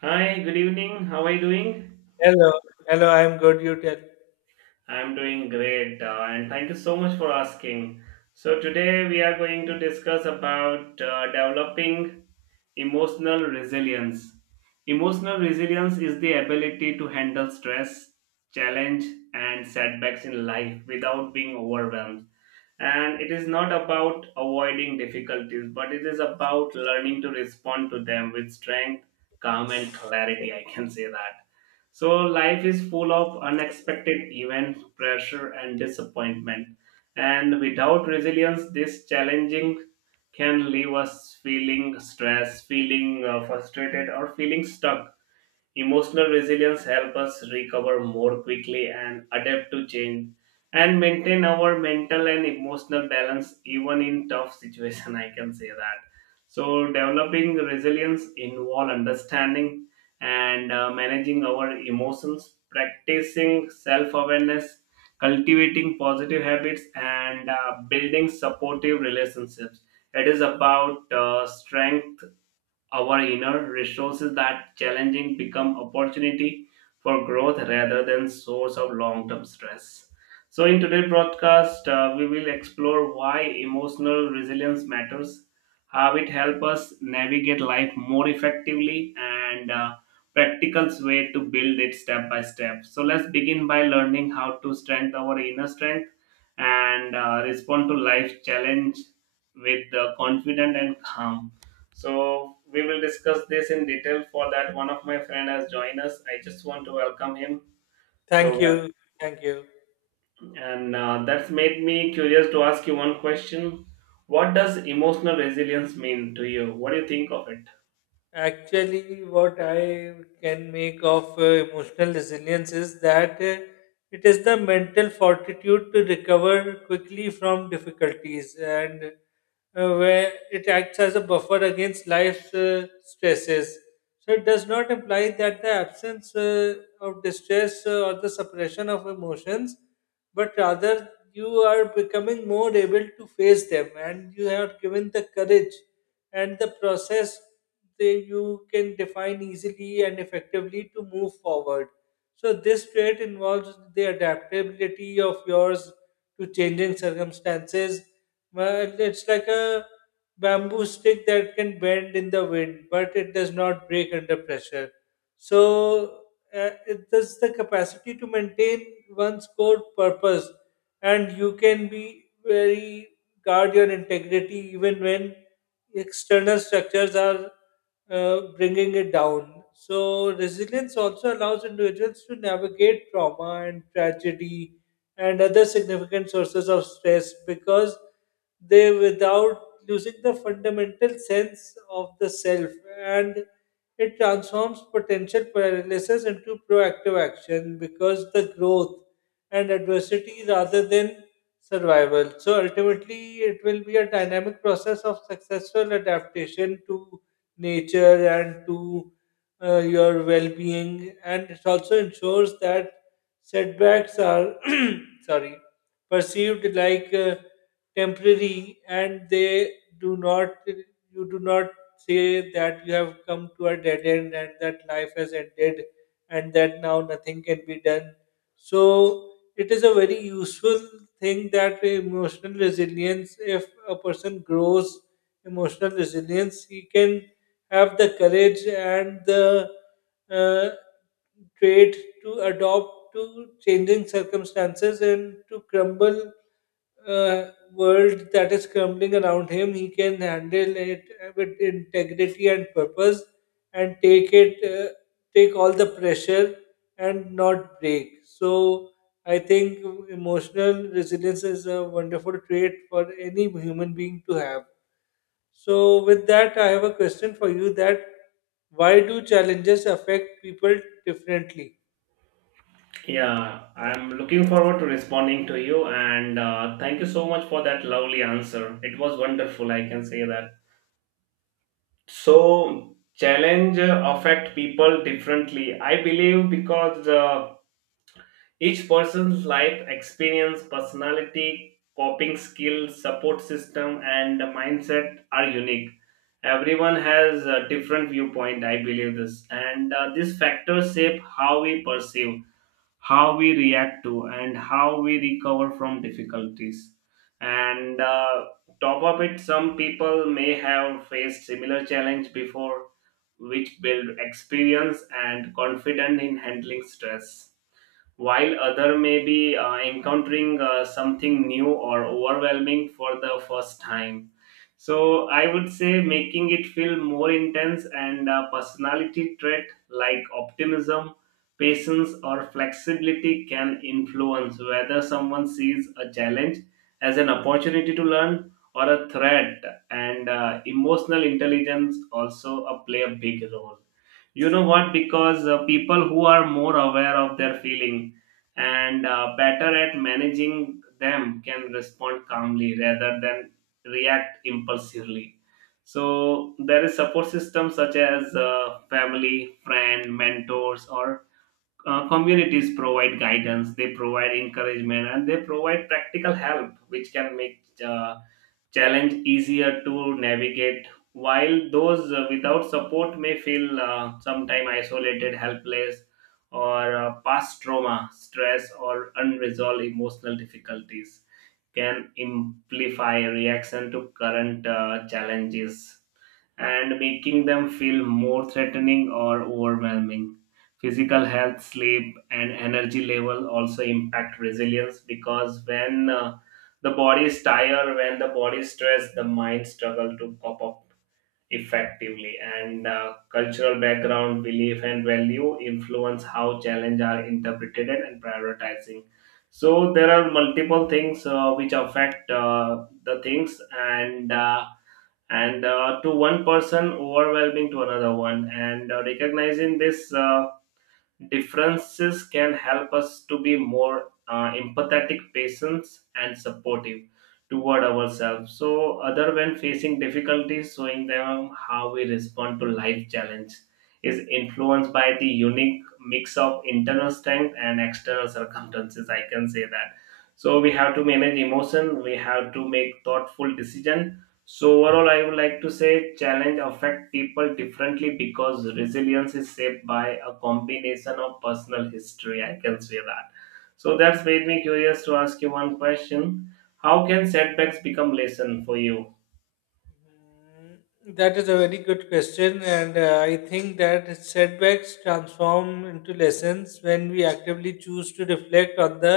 Hi, good evening. How are you doing? Hello, hello. I'm good. You tell. I'm doing great, and thank you so much for asking. So, today we are going to discuss about developing emotional resilience. Emotional resilience is the ability to handle stress, challenge, and setbacks in life without being overwhelmed. And it is not about avoiding difficulties, but it is about learning to respond to them with strength, calm and clarity, I can say that. So life is full of unexpected events, pressure and disappointment, and without resilience this challenging can leave us feeling stressed, feeling frustrated or feeling stuck. Emotional resilience helps us recover more quickly and adapt to change and maintain our mental and emotional balance even in tough situation, I can say that. So developing resilience involve understanding and managing our emotions, practicing self-awareness, cultivating positive habits and building supportive relationships. It is about strength our inner resources that challenging become opportunity for growth rather than source of long-term stress. So in today's broadcast we will explore why emotional resilience matters, how it helps us navigate life more effectively, and practical way to build it step by step. So let's begin by learning how to strengthen our inner strength and respond to life challenge with confident and calm. So we will discuss this in detail. For that, one of my friend has joined us. I just want to welcome him. Thank So, you. Thank you. and that's made me curious to ask you one question. What does emotional resilience mean to you? What do you think of it? Actually, what I can make of emotional resilience is that it is the mental fortitude to recover quickly from difficulties and where it acts as a buffer against life's stresses. So it does not imply that the absence of distress or the suppression of emotions, but rather you are becoming more able to face them and you are given the courage and the process they you can define easily and effectively to move forward. So this trait involves the adaptability of yours to changing circumstances. Well, it's like a bamboo stick that can bend in the wind, but it does not break under pressure. So it does the capacity to maintain one's core purpose, and you can be very guard your integrity even when external structures are bringing it down. So, resilience also allows individuals to navigate trauma and tragedy and other significant sources of stress because they, without losing the fundamental sense of the self, and it transforms potential paralysis into proactive action because the growth and adversity rather than survival. So, ultimately, it will be a dynamic process of successful adaptation to nature and to your well-being, and it also ensures that setbacks are sorry perceived like temporary, and they do not say that you have come to a dead end and that life has ended and that now nothing can be done. So it is a very useful thing that emotional resilience, if a person grows emotional resilience, he can have the courage and the uh, trait to adopt to changing circumstances and to crumble uh, world that is crumbling around him. He can handle it with integrity and purpose, and take it, take all the pressure and not break. So I think emotional resilience is a wonderful trait for any human being to have. So, with that, I have a question for you that why do challenges affect people differently? Yeah, I'm looking forward to responding to you, and thank you so much for that lovely answer. It was wonderful, I can say that. So, challenge affect people differently. I believe, because each person's life experience, personality, coping skills, support system, and mindset are unique. Everyone has a different viewpoint, I believe this. And these factors shape how we perceive, how we react to, and how we recover from difficulties. And top of it, some people may have faced similar challenge before, which build experience and confidence in handling stress, while other may be encountering something new or overwhelming for the first time. So I would say, making it feel more intense, and a personality trait like optimism, patience or flexibility can influence whether someone sees a challenge as an opportunity to learn or a threat. And emotional intelligence also play a big role, you know what, because people who are more aware of their feeling and better at managing them can respond calmly rather than react impulsively. So there is support systems such as family, friend, mentors or communities provide guidance, they provide encouragement and they provide practical help, which can make uh, challenge easier to navigate, while those without support may feel sometimes isolated, helpless, or past trauma, stress, or unresolved emotional difficulties can amplify reaction to current challenges, and making them feel more threatening or overwhelming. Physical health, sleep, and energy level also impact resilience, because when the body is tired, when the body is stressed, the mind struggle to cope up effectively. And cultural background, belief, and value influence how challenge are interpreted and prioritizing. So there are multiple things which affect the things and. And to one person overwhelming to another one, and recognizing these differences can help us to be more empathetic, patient and supportive toward ourselves so other when facing difficulties, showing them how we respond to life challenge is influenced by the unique mix of internal strength and external circumstances, I can say that. So we have to manage emotion, we have to make thoughtful decision. So overall, I would like to say challenge affect people differently because resilience is shaped by a combination of personal history. I can say that. So that's made me curious to ask you one question. How can setbacks become lesson for you? Mm, that is a very good question, and I think that setbacks transform into lessons when we actively choose to reflect on the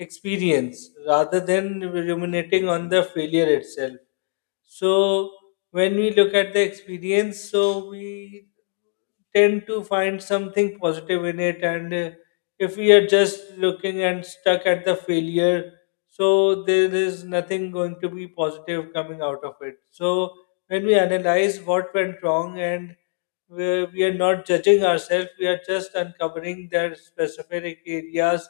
experience rather than ruminating on the failure itself. So, when we look at the experience, so we tend to find something positive in it, and if we are just looking and stuck at the failure, so there is nothing going to be positive coming out of it. So when we analyze what went wrong and we are not judging ourselves, we are just uncovering their specific areas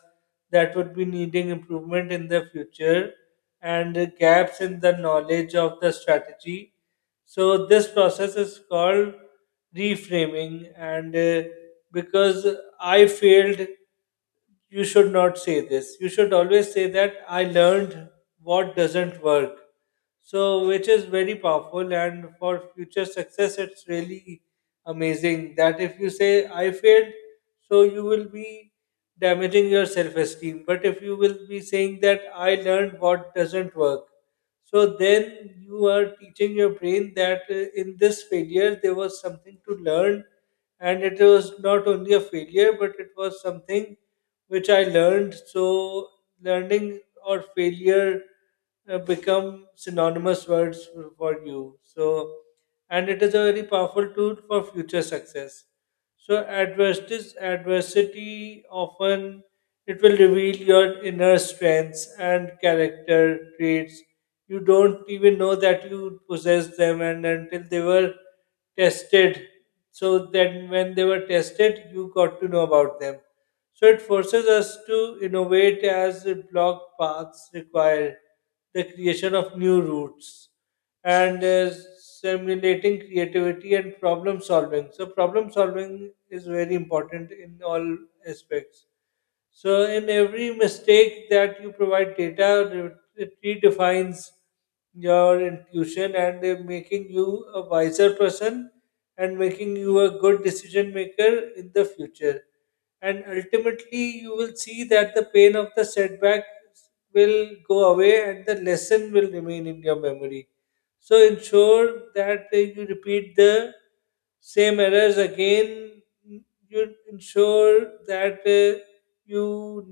that would be needing improvement in the future, and gaps in the knowledge of the strategy. So this process is called reframing, and because I failed, you should not say this. You should always say that I learned what doesn't work. So, which is very powerful, and for future success, it's really amazing that if you say I failed, so you will be damaging your self esteem. But if you will be saying that I learned what doesn't work, so then you are teaching your brain that in this failure there was something to learn, and it was not only a failure, but it was something which I learned. So learning or failure become synonymous words for you. So, and it is a very powerful tool for future success. So, adversity often it will reveal your inner strengths and character traits. You don't even know that you possess them, and until they were tested. So then, when they were tested, you got to know about them. So it forces us to innovate as block paths require the creation of new routes and simulating creativity and problem solving. So problem solving is very important in all aspects. So in every mistake that you provide data, it redefines your intuition, and making you a wiser person and making you a good decision maker in the future. And ultimately you will see that the pain of the setback will go away and the lesson will remain in your memory. So ensure that you repeat the same errors again. You ensure that you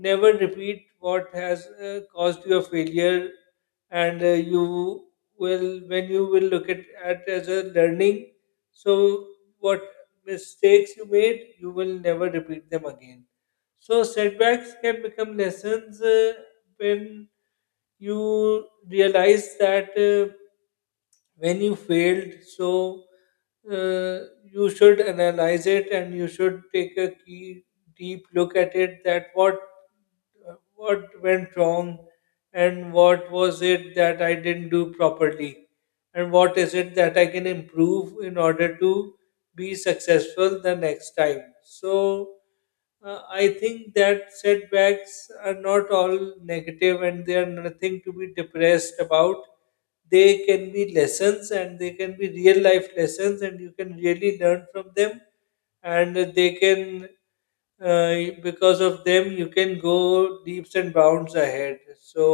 never repeat what has caused your failure, and you will when you will look at as a learning, so what mistakes you made, you will never repeat them again. So setbacks can become lessons when you realize that when you failed, so you should analyze it and you should take a key deep look at it that what went wrong, and what was it that I didn't do properly, and what is it that I can improve in order to be successful the next time. So I think that setbacks are not all negative and they are nothing to be depressed about. They can be lessons and they can be real life lessons and you can really learn from them, and they can uh, because of them you can go leaps and bounds ahead. So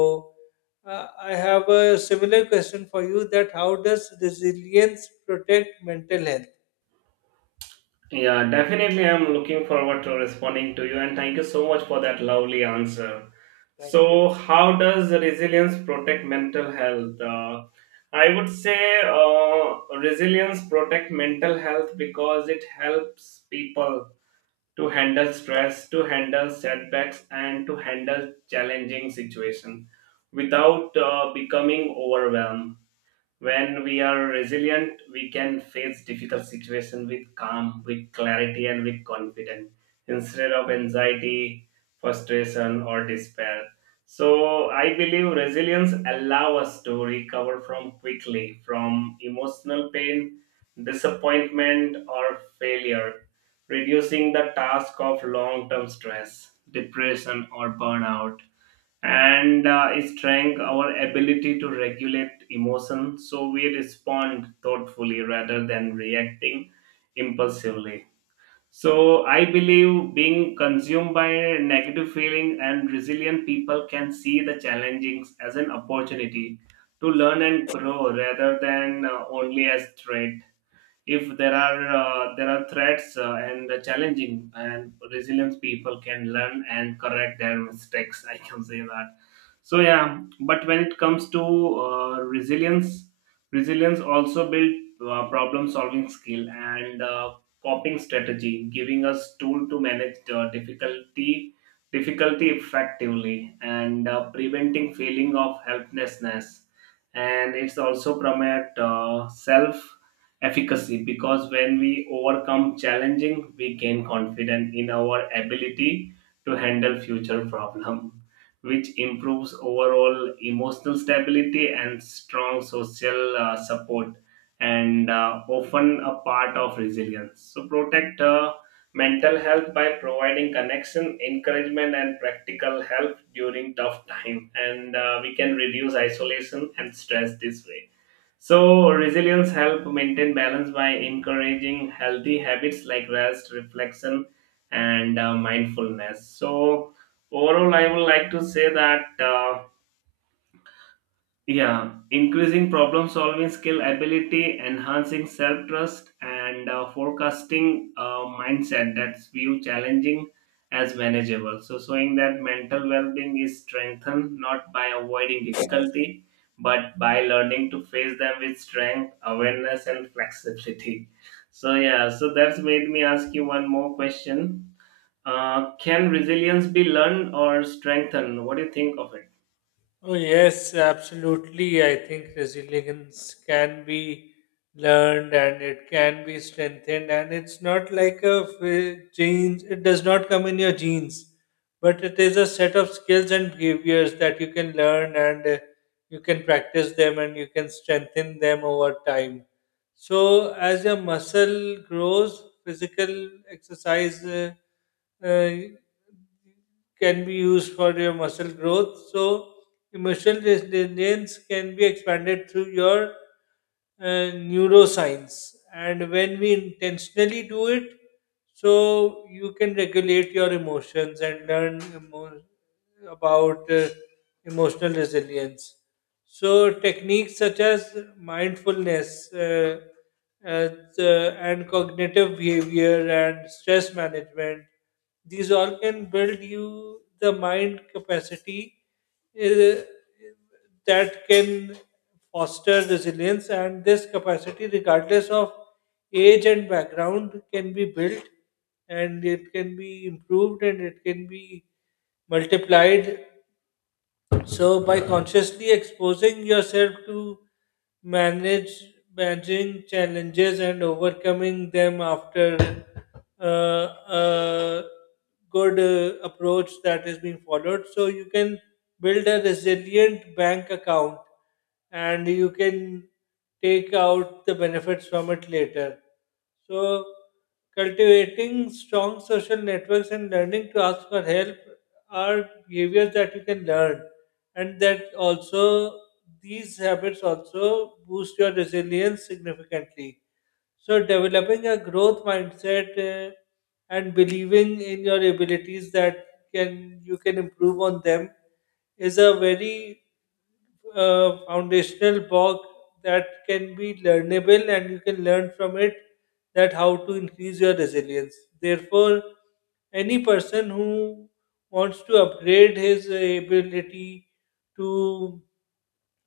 I have a similar question for you that how does resilience protect mental health? Yeah, definitely. I'm looking forward to responding to you, and thank you so much for that lovely answer. Thank you. So, how does resilience protect mental health? I would say resilience protect mental health because it helps people to handle stress, to handle setbacks, and to handle challenging situations without becoming overwhelmed. When we are resilient, we can face difficult situation with calm, with clarity and with confidence instead of anxiety, frustration or despair. So I believe resilience allow us to recover from quickly from emotional pain, disappointment or failure, reducing the task of long term stress, depression or burnout, and strength our ability to regulate emotion so we respond thoughtfully rather than reacting impulsively. So I believe being consumed by negative feeling, and resilient people can see the challenges as an opportunity to learn and grow rather than only as threat. If there are threats and challenging, and resilient people can learn and correct their mistakes, I can say that. So yeah, but when it comes to resilience, resilience also build problem solving skill and coping strategy, giving us tool to manage difficulty effectively, and preventing feeling of helplessness. And it's also promote self efficacy, because when we overcome challenging, we gain confidence in our ability to handle future problem, which improves overall emotional stability. And strong social support and often a part of resilience so protect mental health by providing connection, encouragement and practical help during tough time, and we can reduce isolation and stress this way. So resilience help maintain balance by encouraging healthy habits like rest, reflection, and mindfulness. So overall, I would like to say that. Yeah, increasing problem solving skill ability, enhancing self trust, and forecasting mindset that's view challenging as manageable. So, showing that mental well being is strengthened not by avoiding difficulty but by learning to face them with strength, awareness, and flexibility. So, yeah, so that's made me ask you one more question. Can resilience be learned or strengthened? What do you think of it? Oh, yes, absolutely. I think resilience can be learned and it can be strengthened, and it's not like a genes, it does not come in your genes, but it is a set of skills and behaviors that you can learn and you can practice them and you can strengthen them over time. So, as your muscle grows, physical exercise. Uh, can be used for your muscle growth. So, emotional resilience can be expanded through your neuroscience. And when we intentionally do it, so you can regulate your emotions and learn about emotional resilience. So, techniques such as mindfulness as, and cognitive behavior and stress management, these all can build you the mind capacity eh, that can foster resilience, and this capacity regardless of age and background can be built and it can be improved and it can be multiplied. So by consciously exposing yourself to manage managing challenges and overcoming them after uh, a good approach that is being followed, so you can build a resilient bank account and you can take out the benefits from it later. So, cultivating strong social networks and learning to ask for help are behaviors that you can learn, and that also these habits also boost your resilience significantly. So, developing a growth mindset and believing in your abilities that can you can improve on them is a very foundational block that can be learnable and you can learn from it that how to increase your resilience. Therefore, any person who wants to upgrade his ability to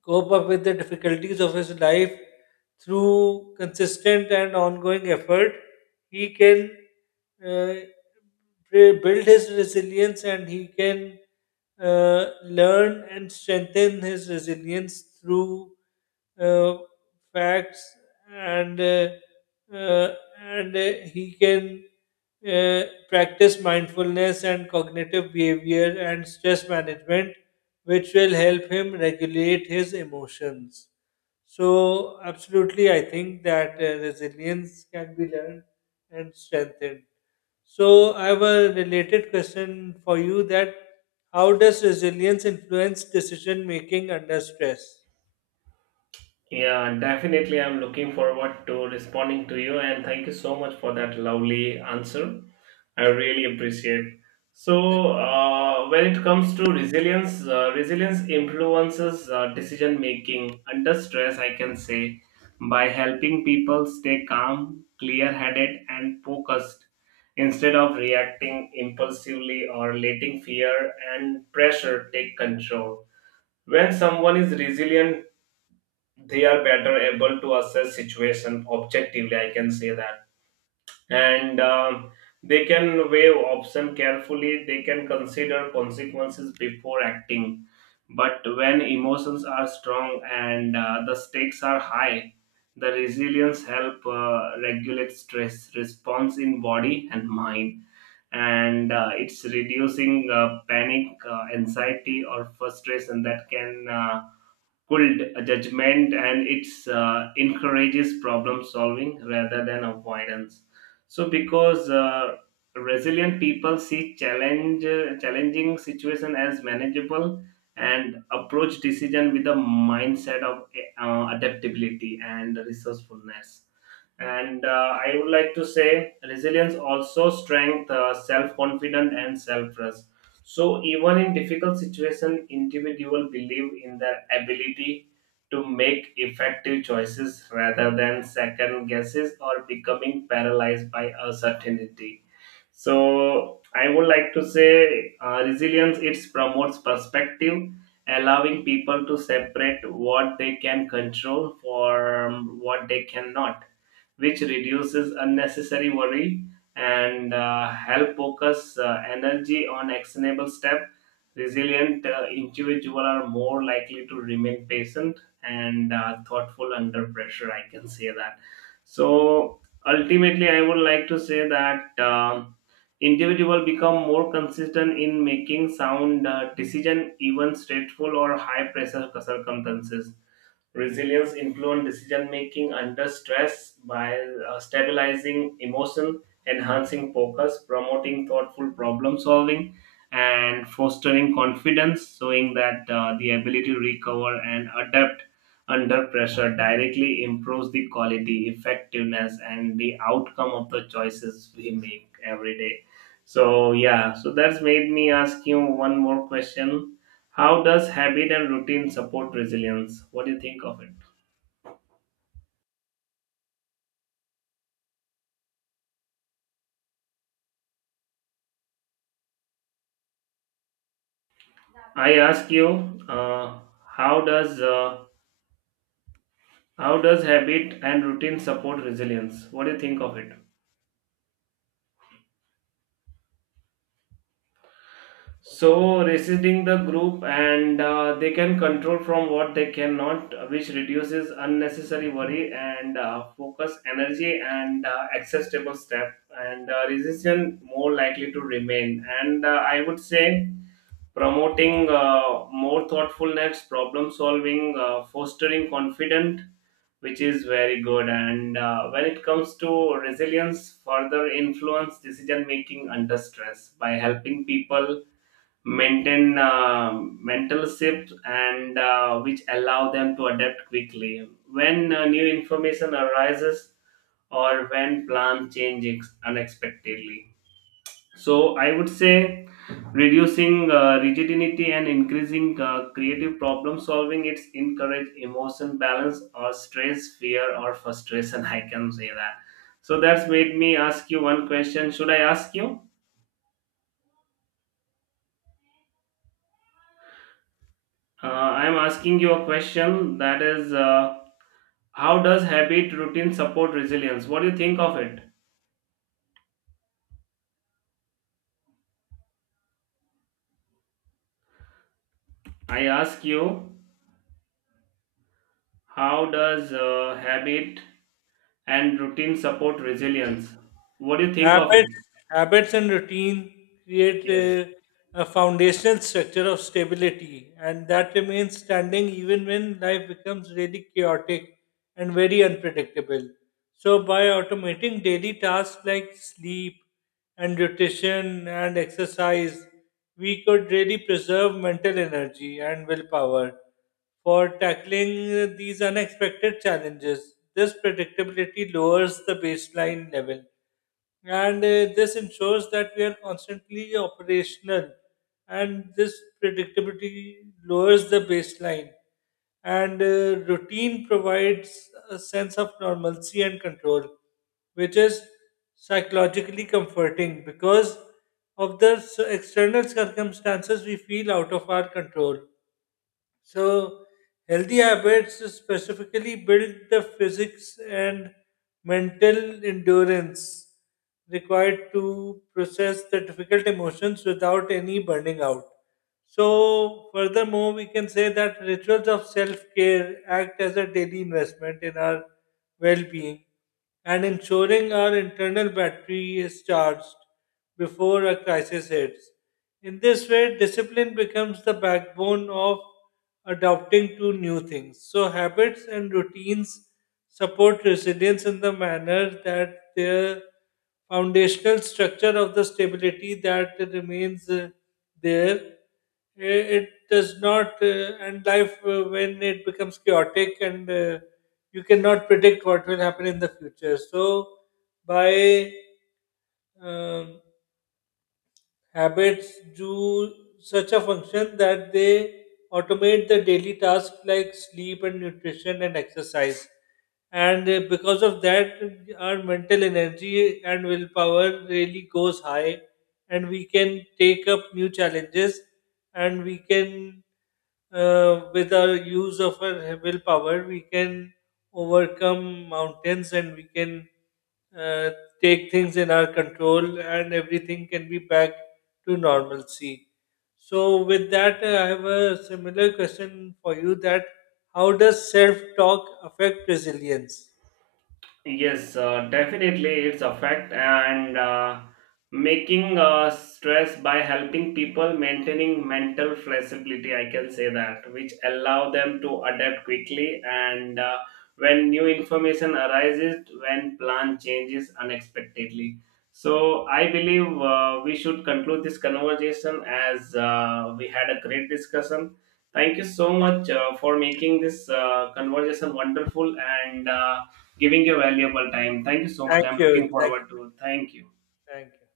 cope up with the difficulties of his life through consistent and ongoing effort, he can uh, build his resilience and he can learn and strengthen his resilience through uh, facts and uh, uh, and he can uh, practice mindfulness and cognitive behavior and stress management, which will help him regulate his emotions. So, absolutely, I think that resilience can be learned and strengthened. So, I have a related question for you that how does resilience influence decision making under stress? Yeah, definitely. I'm looking forward to responding to you, and thank you so much for that lovely answer. I really appreciate. Thank So, you. When it comes to resilience, resilience influences decision making under stress. I can say, by helping people stay calm, clear-headed, and focused instead of reacting impulsively or letting fear and pressure take control. When someone is resilient, they are better able to assess situation objectively, I can say that. And they can weigh option carefully, they can consider consequences before acting. But when emotions are strong and the stakes are high, the resilience help regulate stress response in body and mind, and it's reducing panic, anxiety or frustration that can cooled judgment, and it encourages problem solving rather than avoidance. So because resilient people see challenge, challenging situation as manageable, and approach decision with a mindset of adaptability and resourcefulness. And I would like to say resilience also strength, self-confidence, and self-trust. So even in difficult situation, individual believe in their ability to make effective choices rather than second guesses or becoming paralyzed by uncertainty. So I would like to say resilience, it promotes perspective, allowing people to separate what they can control from what they cannot, which reduces unnecessary worry and help focus energy on actionable step. Resilient individual are more likely to remain patient and thoughtful under pressure, I can say that. So ultimately, I would like to say that, individual become more consistent in making sound decision even stressful or high pressure circumstances. Resilience includes decision making under stress by stabilizing emotion, enhancing focus, promoting thoughtful problem solving, and fostering confidence, showing that the ability to recover and adapt under pressure directly improves the quality, effectiveness, and the outcome of the choices we make every day. So, yeah, so that's made me ask you one more question. How does habit and routine support resilience? What do you think of it? I ask you, how does uh, how does habit and routine support resilience? What do you think of it? So resisting the group, and they can control from what they cannot, which reduces unnecessary worry and focus energy and acceptable step, and resistance more likely to remain. And I would say promoting more thoughtfulness, problem solving, fostering confidence, which is very good. And when it comes to resilience, further influence decision making under stress by helping people maintain mental shifts and which allow them to adapt quickly when new information arises or when plan changes unexpectedly. So I would say reducing rigidity and increasing creative problem solving, it's encourage emotion balance or stress, fear or frustration, I can say that. So that's made me ask you one question, should I ask you, I'm asking you a question that is, how does habit routine support resilience? What do you think of it? I ask you, how does habit and routine support resilience? What do you think of Habits, it? habits and routine create Yes. A foundational structure of stability, and that remains standing even when life becomes really chaotic and very unpredictable. So, by automating daily tasks like sleep and nutrition and exercise, we could really preserve mental energy and willpower for tackling these unexpected challenges. This predictability lowers the baseline level and this ensures that we are constantly operational, and this predictability lowers the baseline, and routine provides a sense of normalcy and control which is psychologically comforting because of the external circumstances we feel out of our control. So, healthy habits specifically build the physics and mental endurance required to process the difficult emotions without any burning out. So, furthermore, we can say that rituals of self care act as a daily investment in our well being, and ensuring our internal battery is charged before a crisis hits. In this way, discipline becomes the backbone of adapting to new things. So, habits and routines support resilience in the manner that their foundational structure of the stability that remains there. It does not, and life when it becomes chaotic and you cannot predict what will happen in the future. So, by um, habits do such a function that they automate the daily tasks like sleep and nutrition and exercise. And because of that, our mental energy and willpower really goes high, and we can take up new challenges and we can with our use of our willpower, we can overcome mountains and we can uh, take things in our control, and everything can be back to normalcy. So, with that, I have a similar question for you that how does self talk affect resilience? Yes, definitely it's a fact, and making stress by helping people maintaining mental flexibility, I can say that, which allow them to adapt quickly and when new information arises, when plan changes unexpectedly. So I believe we should conclude this conversation as we had a great discussion. Thank you so much for making this conversation wonderful, and giving your valuable time. Thank you so much. Thank I'm looking you. Thank you. forward to it. Thank you. Thank you.